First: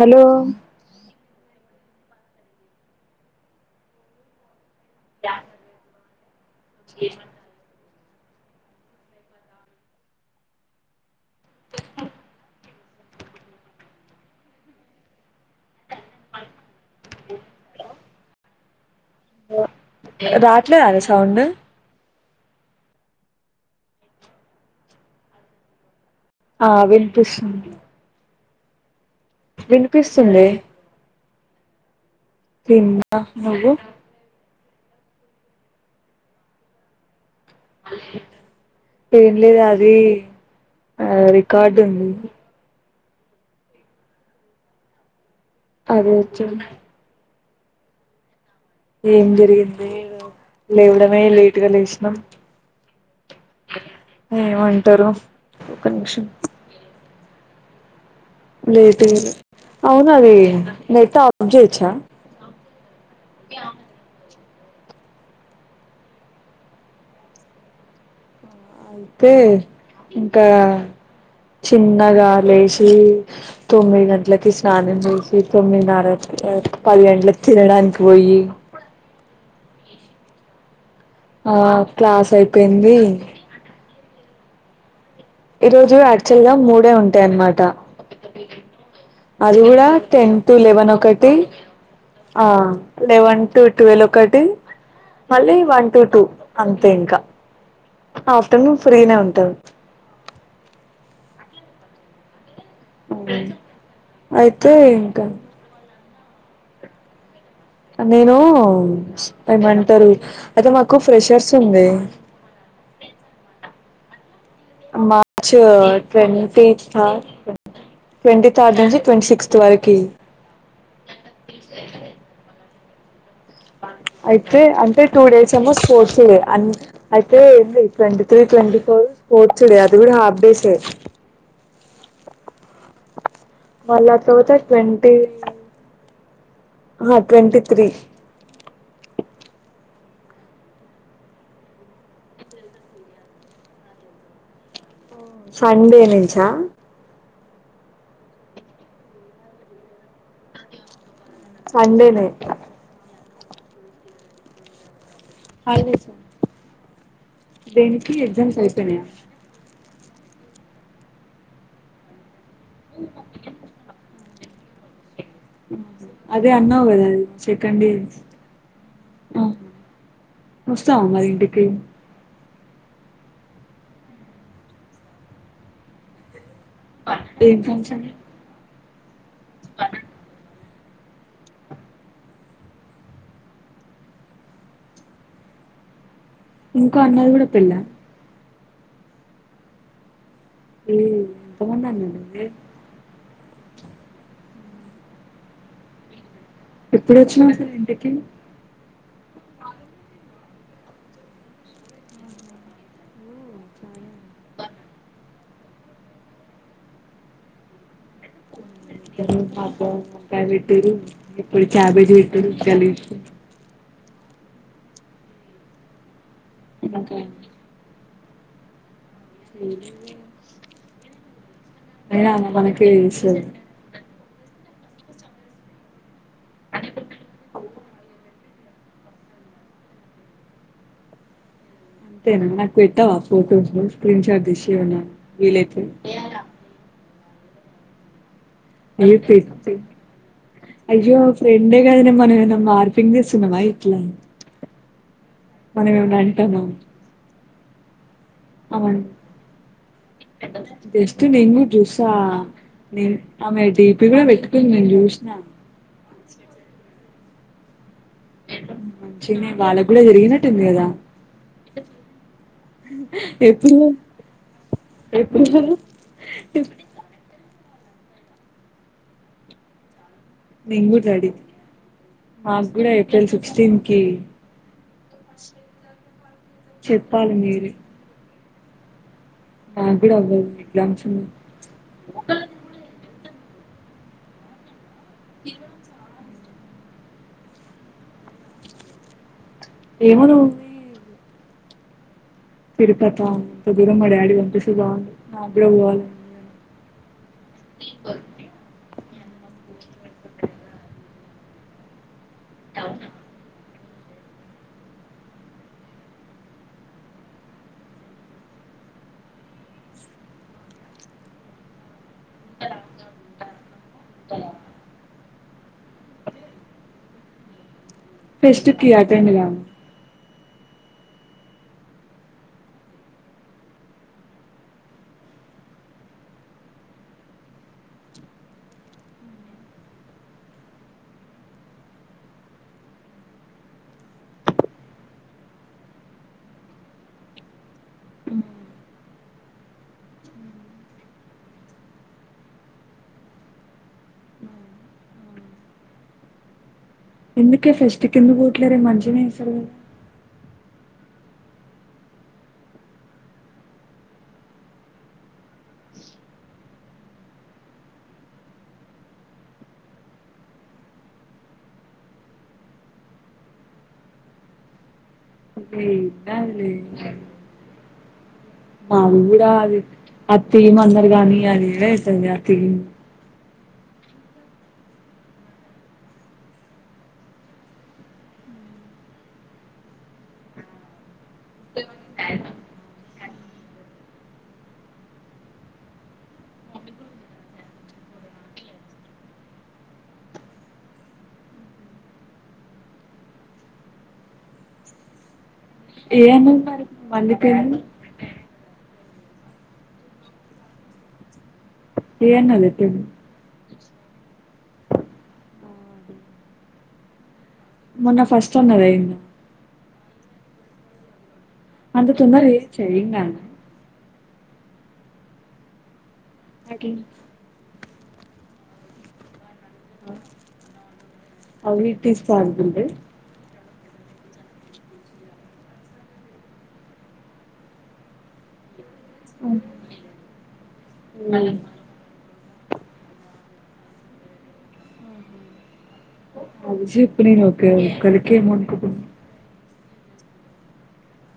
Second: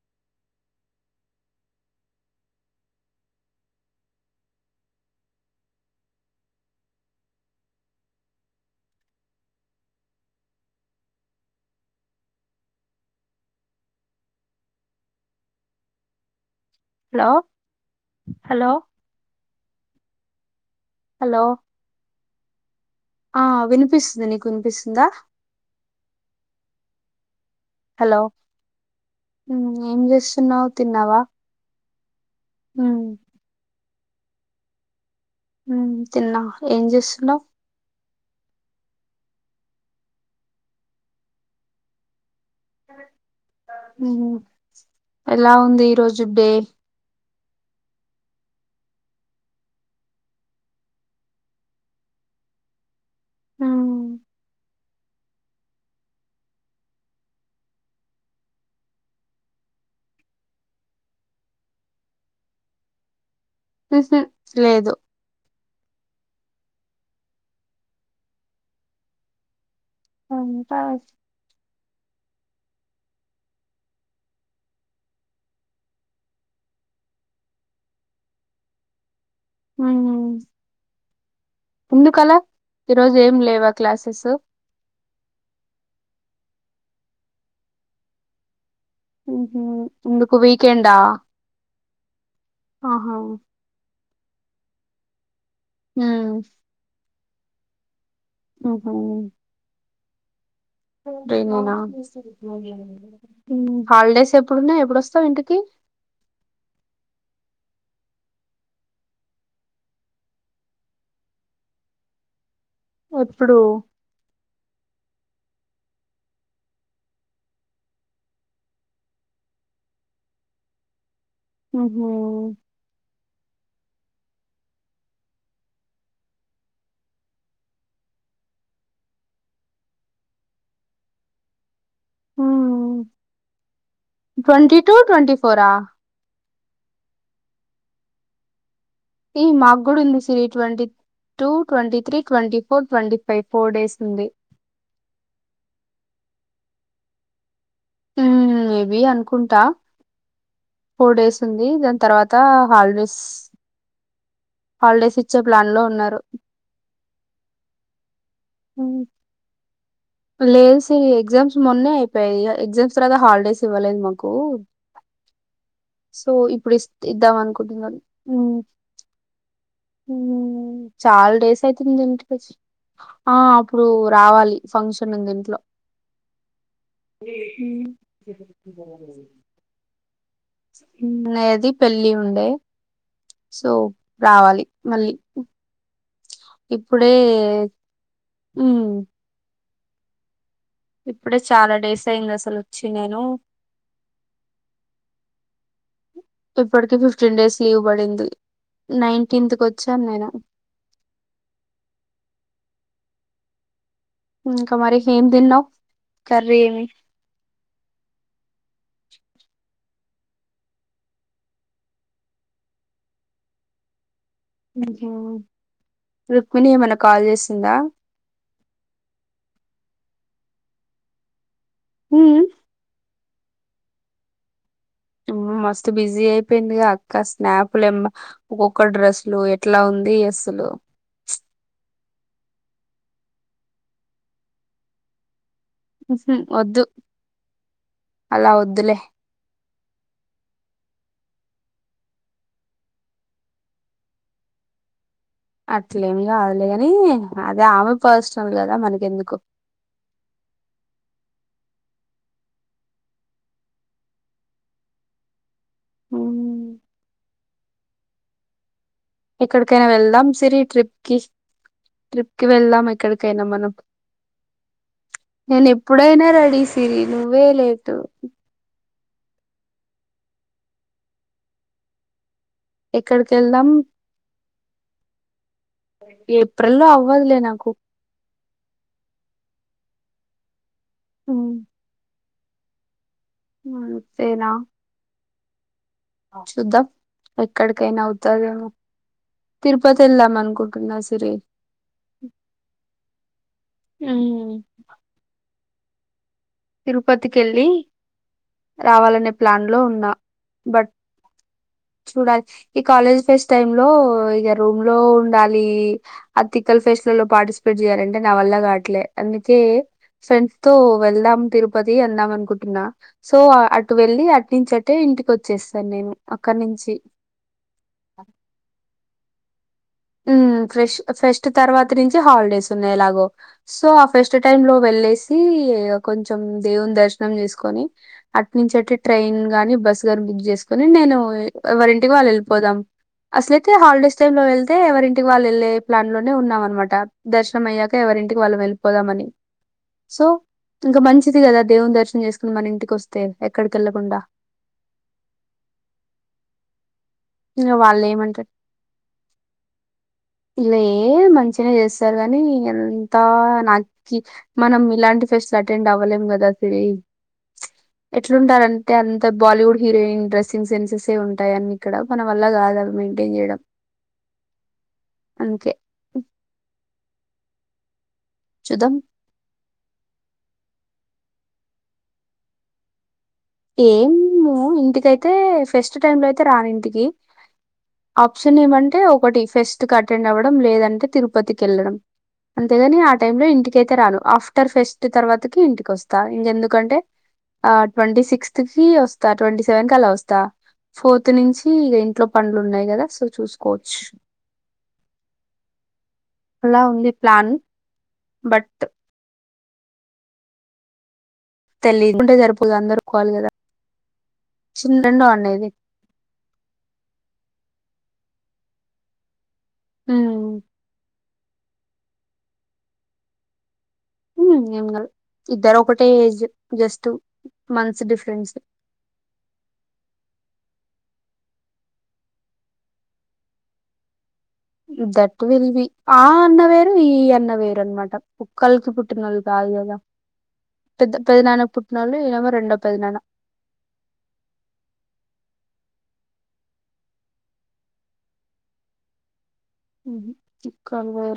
Hello. దా. Hello hello. రాట్లేదానే sound. ఆహ్ వినిపిస్తుంది నీకు వినిపిస్తుందా. ఆహ్ వినిపిస్తుంది. హలో. ఏం వినిపిస్తుంది చేస్తున్నావు తిన్నావా. ఉమ్, తిన్న నువ్వు. ఉమ్ తిన్నా. ఏం చేస్తున్నావు. ఏం లేదు అది ఆది రికార్డు ఉంది. ఉమ్ ఎలా ఉంది ఈ అది రోజు డే. వచ్చింది ఏం జరిగింది లేవడమే లేటుగా లేసినా. ఉమ్, ఏమంటారు ఒక నిమిషం. లేట్ గానే అవును అది నెట్ ఆఫ్ చేయొచ్చా. ఉహూ లేదు. అయితే ఇంకా అంతా చిన్నగా. లేచి తొమ్మిది గంటలకి స్నానం చేసి తొమ్మిదిన్నకి ఆహ్ పది గంటలకి. తినడానికి పోయి. ఉమ్. ఆ క్లాస్ ఎందుకలా అయిపోయింది ఈరోజు ఏం లేవా క్లాసెస్. ఈ రోజు యాక్చువల్ గా మూడే ఉంటాయి అన్నమాట. అది ఉహు, కూడా ఎందుకు టెన్ టు లెవెన్ వీకెండా ఒకటి ఆహ్ ఆహా లెవెన్ టు ట్వెల్వ్ ఒక్. ఒకటి మళ్ళీ వన్ టు టూ అంతే ఇంకా. ఆఫ్టర్నూన్ ఫ్రీనే ఉంటాది. Bring you ma'am. హాలిడేస్ అయితే ఎప్పుడున్నాయి ఇంకా ఎప్పుడోస్తావు ఇంటికి. నేను ఏమంటారు అయితే మాకు ఫ్రెషర్స్ ఉంది. ఎప్పుడు. ఇంక ట్వాంటి థర్డ్. ట్వంటీ థర్డ్ నుంచి ట్వంటీ సిక్స్త్ వరకి. ఉమ్మ్. అయితే అంటే టూ డేస్ ఎమో స్పోర్ట్స్ డే అన్ అయితే ఏంది ట్వంటీ త్రీ ట్వంటీ ఫోర్. ఓచ్చుడే అది కూడా హాఫ్ డేసే. మళ్ళా తర్వాత ట్వంటీ టూ ట్వంటీ ఫోరా ట్వంటి త్రీ ఏ మాకు కూడా ఉంది twenty three two twenty three twenty four twenty five four days ఉంది సండే నుంచా హ్మ్ మేబి అనుకుంటా ఫోర్ డేస్ ఉంది దాని సండేనే తర్వాత హాలిడేస్ హాలిడేస్ ఇచ్చి వచ్చే ప్లాన్ లో హాలిడేసా ఉన్నారు దేనికి ఎగ్జామ్స్ అయిపోయినాయా హ్మ్. లేదు సిరి ఎగ్జామ్స్ మొన్నే అయిపోయాయి ఎగ్జామ్స్ తర్వాత హాలిడేస్ ఇవ్వలేదు మాకు కు సో అదే ఇప్పుడు అన్నావు కదా ఇద్దాం సెకండ్ అనుకుంటున్నారూ ఇయర్ వస్తావా మరి చాలా డేస్ ఇంటికి అయితుంది ఏంటి ఆ అప్పుడు రావాలి ఫంక్షన్ ఉంది ఇంట్లో హ్మ్. అ నది పెళ్ళి ఉండే సో రావాలి మళ్ళీ ఇంకో ఇప్పుడే అన్నది కూడా పెళ్ళా ఏ ఇప్పుడే చాలా ఎంతమంది డేస్ అయింది అన్నారు అసలు వచ్చి నేను ఇప్పటిక ఎప్పుడు ఫిఫ్టీన్ వచ్చినావు డేస్ అసలు లీవ్ ఇంటికి పడింది నైన్టీన్త్కి వచ్చాను నేను ఇంకా మరి ఏం తిన్నావ్ కర్రీ ఏమి [unintelligible] రుక్మిణి ఏం అయిన ఇంకా కాల్ చేసిందా హ్మ్ అయిన ఉమ్. ఆయనకే చేస్తది మస్తు బిజీ అయిపోయింది అక్క స్నాపులుమ్మ ఒక్కొక్క డ్రెస్లు ఎట్లా ఉంది అసలు అంతేనా నాకు పెట్టావా ఫోటోస్లు స్క్రీన్ షాట్ తీసి ఉన్నాయి వద్దు అలా వద్దులే ఏ పెట్టు ఏ అయ్యో ఫ్రెండ్ ఏ కదా మనం ఏం అయిన మార్ఫింగ్ చేస్తున్నామ ఇట్ల అట్లేమి కాదులే కానీ అదే ఆమె ఫస్ట్ నల్ కదా ఆమె మనకెందుకు జస్ట్ నేను కుడా చూస్తా ఆమె డీపీ కూడా పెట్టుకుంది నేను చూసిన అ ఉమ్, మంచినే ఎక్కడికైనా వాళ్ళకు కూడా వెళ్దాం సిరి జరిగినట్టుంది కదా ట్రిప్కు ట్రిప్కిి వెళ్దాం ఎక్కడికైనా మనం ఎప్పుడు ఎప్పుడు నేను ఎప్పుడైనా రెడీసిరి నువ్వే లేట్ నేను కూడా రెడీ మాకు కూడా ఏప్రిల్ ఎక్కడికి వెళ్దాం సిక్స్టీన్ కి ఏప్రిల్లో చెప్పాలి అవ్వదులే మీరు నాకు నాకు కూడా అవదు ఎగ్జామ్ ఉన్నాయి ఉమ్, అంతేనా చూద్దాం ఎక్కడికైనా అవుతదేమో తిరుపతి ఏమో వెళ్దాం నువ్వు అనుకుంటున్నా సిరి తిరుపతి అహ్ అంత దూరం మా డాడీ ఉమ్ పంపిస్తే చాలు నాకు కూడా పోవాలి తిరుపతికి వెళ్ళి రావాలనే ప్లాన్ లో ఉన్నా బట్ చూడాలి ఈ కాలేజ్ ఫెస్ట్ టైమ్ లో ఇక రూమ్ లో ఉండాలి ఆ తిక్కల్ ఫెస్ లో పార్టిసిపేట్ చేయాలంటే నా వల్ లా కాట్లే అందుకే ఫ్రెండ్స్ తో వెళ్దాం తిరుపతి అన్నాం అనుకుంటున్నా సో అటు వెళ్ళి అట్ నుంచి అటే ఇంటికి వచ్చేస్తాను నేను అక్కడి నుంచి ఫెస్ట్ కి అటెండ్ కావా ఫెస్ట్ ఫెస్ట్ తర్వాత నుంచి హాలిడేస్ ఉన్నాయి ఎలాగో సో ఆ ఫెస్ట్ టైమ్ లో వెళ్ సి కొంచెం దేవుని దర్శనం చేసుకొని అట్ నుంచి అటే ట్రైన్ గాని బస్ గ బుక్ చేసుకుని నేను ఎవరింటికి వాళ్ళు వెళ్ళిపోదాం అసలయితే హాలిడేస్ టైమ్ లో వె యితే ఎవరింటికి వాళ్ళు వెళ్ళే ప్లాన్ లోనే ఉన్నాం అనమాట దర్శనం అయ్యాక ఎవరింటికి వాళ్ళం వెళ్ళిపోదామని సో ఇంకా మంచిది కదా దేవుని దర్శనం చేసుకుని మన ఇంటికి వస్తే ఎక్కడికి వెళ్ళకుండా ఎందుకే ఇంగ వాళ్ళు ఫెస్టిక్ ఏమంటారు ఎందుకు పోట్లేరే మంచిగానే చేస్తారు కదా ఇ మంచినే చేస్తారు కానీ ఎంత నాకి మనం ఇలాంటి ఫెస్ట్ లు అటెండ్ అవ్వలేం కదా శిరి ఎట్లుంటారంటే అంత బాలీవుడ్ హీరోయిన్ డ్రెస్సింగ్ సెన్సెస్ ఉంటాయిని ఇక్కడ మన వల్ల కాదు అవి మెయింటైన్ చేయడం అందుకే ఏం కాదులే చూద్దాం మా అది కూడా అది అతియం అందరు కాని అదిే అవుతుంది ఆ థీమ్ [unintelligible] [inaudible] ఏం ఇంటికైతే ఫస్ట్ టైమ్ లో అయితే రాను ఇంటికి ఆప్షన్ ఏమంటే ఒకటి ఫెస్ట్ క అటెండ్ అవ్వడం లేదంటే తిరుపతికి వెళ్ళడం అంతేగాని ఆ టైమ్ లో ఇంటిక అయితే రాను ఆఫ్టర్ ఫెస్ట్ తర్వాతకి ఇంటికి వస్తా ఇంకెందుకంటే ఆ ట్వంటీ సిక్స్త్ కి వస్తా ట్వంటీ సెవెన్ కి అలా వస్తా ఫోర్త్ నుంచి ఇక ఇంట్లో పన్లు ఉన్నాయి కదా సో చూసుకోవచ్చు ఏ అన్నది అలా మరి ఉంది మళ్ళీ ప్లాన్ పెళ్లి బట్ ఏ తెల్లికుంటే అన్నదే జరుపుదు అందరూ పెళ్లి ఒప్పుకోవాలి కదా చిన్న రెండు అండది [inaudible] మొన్న ఫస్ట్ ఉన్నదియింది ఉమ్ అంత తొందరగా చేయచ ఏం కాదు ఏం కాదు ఇద్దరు ఒకటే ఏజ్ అట్లా just months difference how it is possible రే దట్టు విల్ బి ఆ అన్న వేరు ఈ అన్న వేరు అనమాట కుక్కలకి పుట్ పుట్టినోల్లు కాదు కదా పెద్ద పెది నాన్నకి పుట్టినళ్ళు ఏలామో రెండో పెద్ద నాన్న అజ ఎప్పు నీను ఓకే ఉ కలికే అమౌంట్ కుప్పు [inaudible] ఉ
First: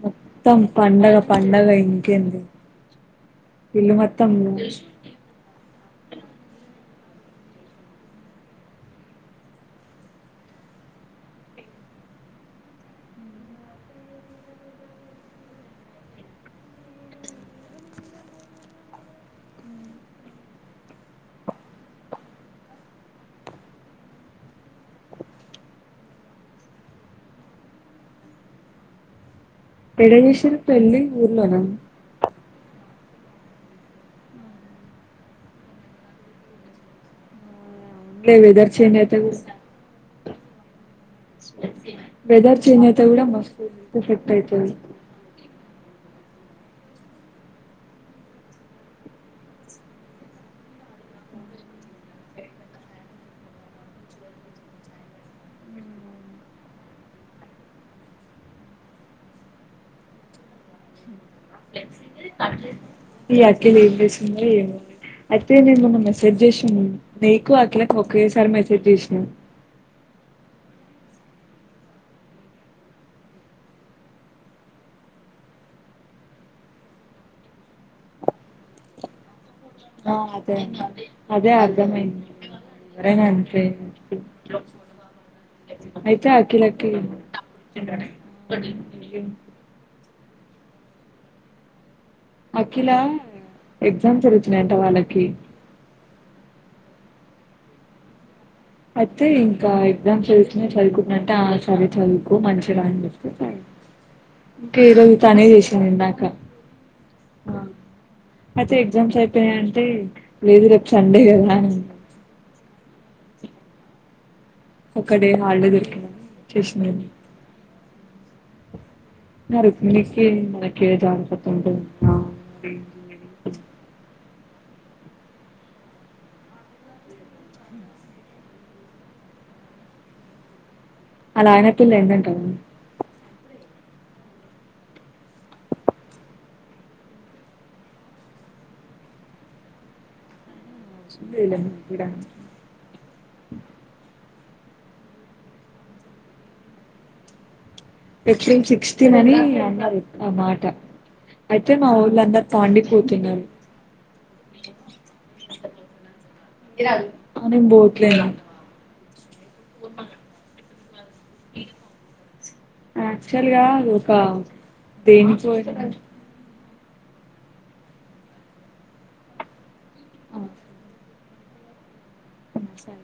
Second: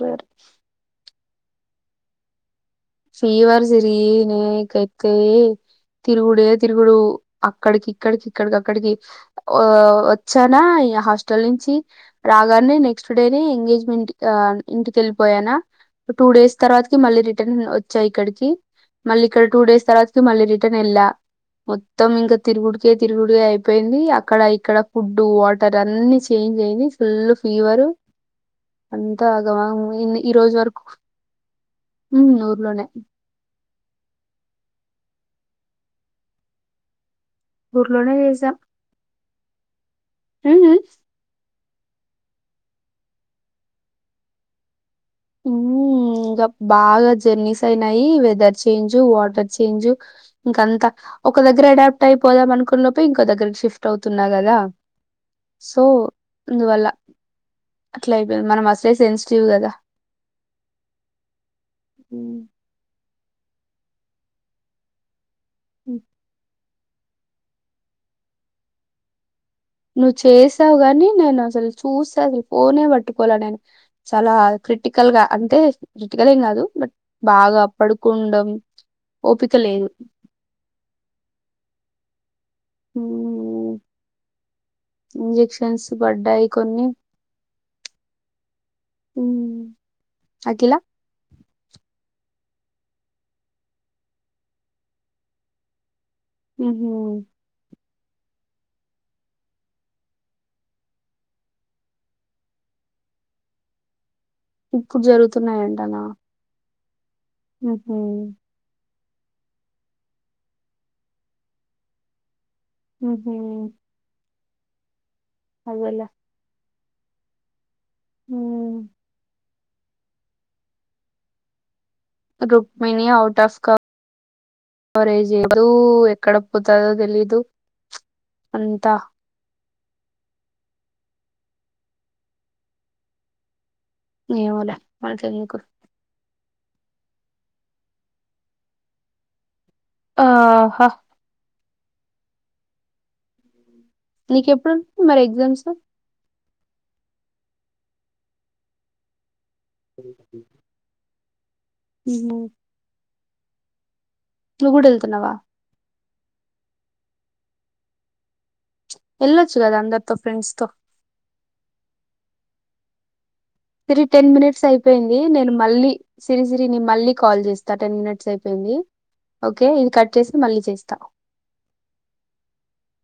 మొత్తం పండగ పండగ ఇంకేంది ఫీవారు స్రీ ఇల్లు మొత్తం న కక తిరుగుడే తీరుగు అక్కడికి ఇక్కడికి ఇక్కడికి అక్కడికి వచ్చానా ఈ హాస్టల్ నుంచి రాగాని నెక్స్ట్ డే నీ ఎంగేజ్మెంట్ ఇంటి వేళ్లిపోయానా టూ డేస్ తర్వాతకి మళ్ళీ రిటర్న్ ఇచ్చా ఇక్కడికి మళ్ళీ ఇక్కడ టూ డేస్ తర్వాతకి మళ్ళీ రిటర్న్ వెళ్ళా మొత్తం ఇంకా తిరుగుడికే తిరుగుడిక అయిపోయింది అక్కడ ఇక్కడ ఫుడ్ వాటర్ అన్ని చేయి చేంజ్ అయినాయి ఫుల్ ఫీవర్ అంత ఎడ ఈ రోజు చేసిర్రు వరకు పెళ్లి ఊర్లోనా ఊర్లోనే ఊర్లోనే లీవెదర్ చేంజ్ అయితే కూడా ఉమ్ వ వెదర్ చేంజ్ అయితే ఎ కూడా మస్తు ఎఫెక్ట్ అయితది అ ఇంకా బాగా జర్నీస్ అయినాయి వెదర్ చేంజ్ వాటర్ చేంజ్ ఇంకంత, ఒక దగ్గర అడాప్ట్ అయిపోదాం అనుకున్న లోపే ఇంకో దగ్గకి షిఫ్ట్ అవుతున్నా, కదా సో అందువల్ల అట్లా అయిపోయింది మనం అసలే సెన్సిటివ్ కదా, ఉ ఈ అఖిల ఎంచేస్తుందో ఏమో, అయితే నేను మొన్న హ్మ్. మెసేజ్ చేసిన నికు అఖిల కి ఓకే సారి మెసేజ్ చేసిన నువ్వు చేసావు కాని నేను అసలు చూస్తే అసలు ఫోనే పట్టుకోలే నేను చాలా క కటికల్ గా అంటే క్రిటికలేం కాదు బట్ బాగా పడుకో ఓప ఆ అదే అదే అర్ధమైంది. ఎవరైనా అంతే హ్మ్. ఇంజెక్షన్స్ అయితే పడ్డాయి అఖిల కి కొన్ని. హ్మ్. అఖిల అఖిలా ఎగ్జామ్ జరుగుతునాయంట వాళ్ళకి, ఉహు అయితే ఇంకా ఎగ్జామ్స్ జరుగుతున్నాయి, చదువుకున్నంటే ఆ సరే చదువుకో మంచి ర్యాంక్ తెచ్చుకో, చా ఇప్పుడు జరుగుతున్నాయంటనా ఇందాక ఉహు అయితే ఎగ్జామ్స్ అయిపోయా అంటే లేదు రేపు సండే కదా అ ఉహు ఒక్కడే హాలీడే అదేలే దొరికింది చేసిన ఉ రుక్మిణికి మనకి జాన్సత్వం రుక్మిణీ అవుట్ ఆఫ్ కా కవరేజ్ చేయదు ఎక్కడ పోతదో తెలిదు అంతా అలా ఆయన తోని పోయిందాంటావా, ఏమోలే మనకెందుకు ఆహ [unintelligible] నీక ఎప్పుడు మరి ఎగ్జామ్స్ ఎప్రిల్ సిక్స్టీన్ అని అన్నారు ఒక ఆ ఉహు మాట అయితే మా ఊళ్ళందరు పాండిపోతున్నారు. నువ్వు కూడా వెళ్తున్నావా, కానీ నేను పొట్లేలేనురా, వెళ్లొచ్చుగా అందరితో ఫ్రెండ్స్ తో ఆ సిరి టెన్ మినిట్స్ అయిపోయింది, దేనికి నేను మళ్ళీ పోయిన సిరిసి సిరి ని మళ్ళీ కాల్ చేస్తా, టెన్ మినిట్స్ అయిపోయింది ఓకే ఇది కట్ చేసి మళ్ళీ చేస్తా సరే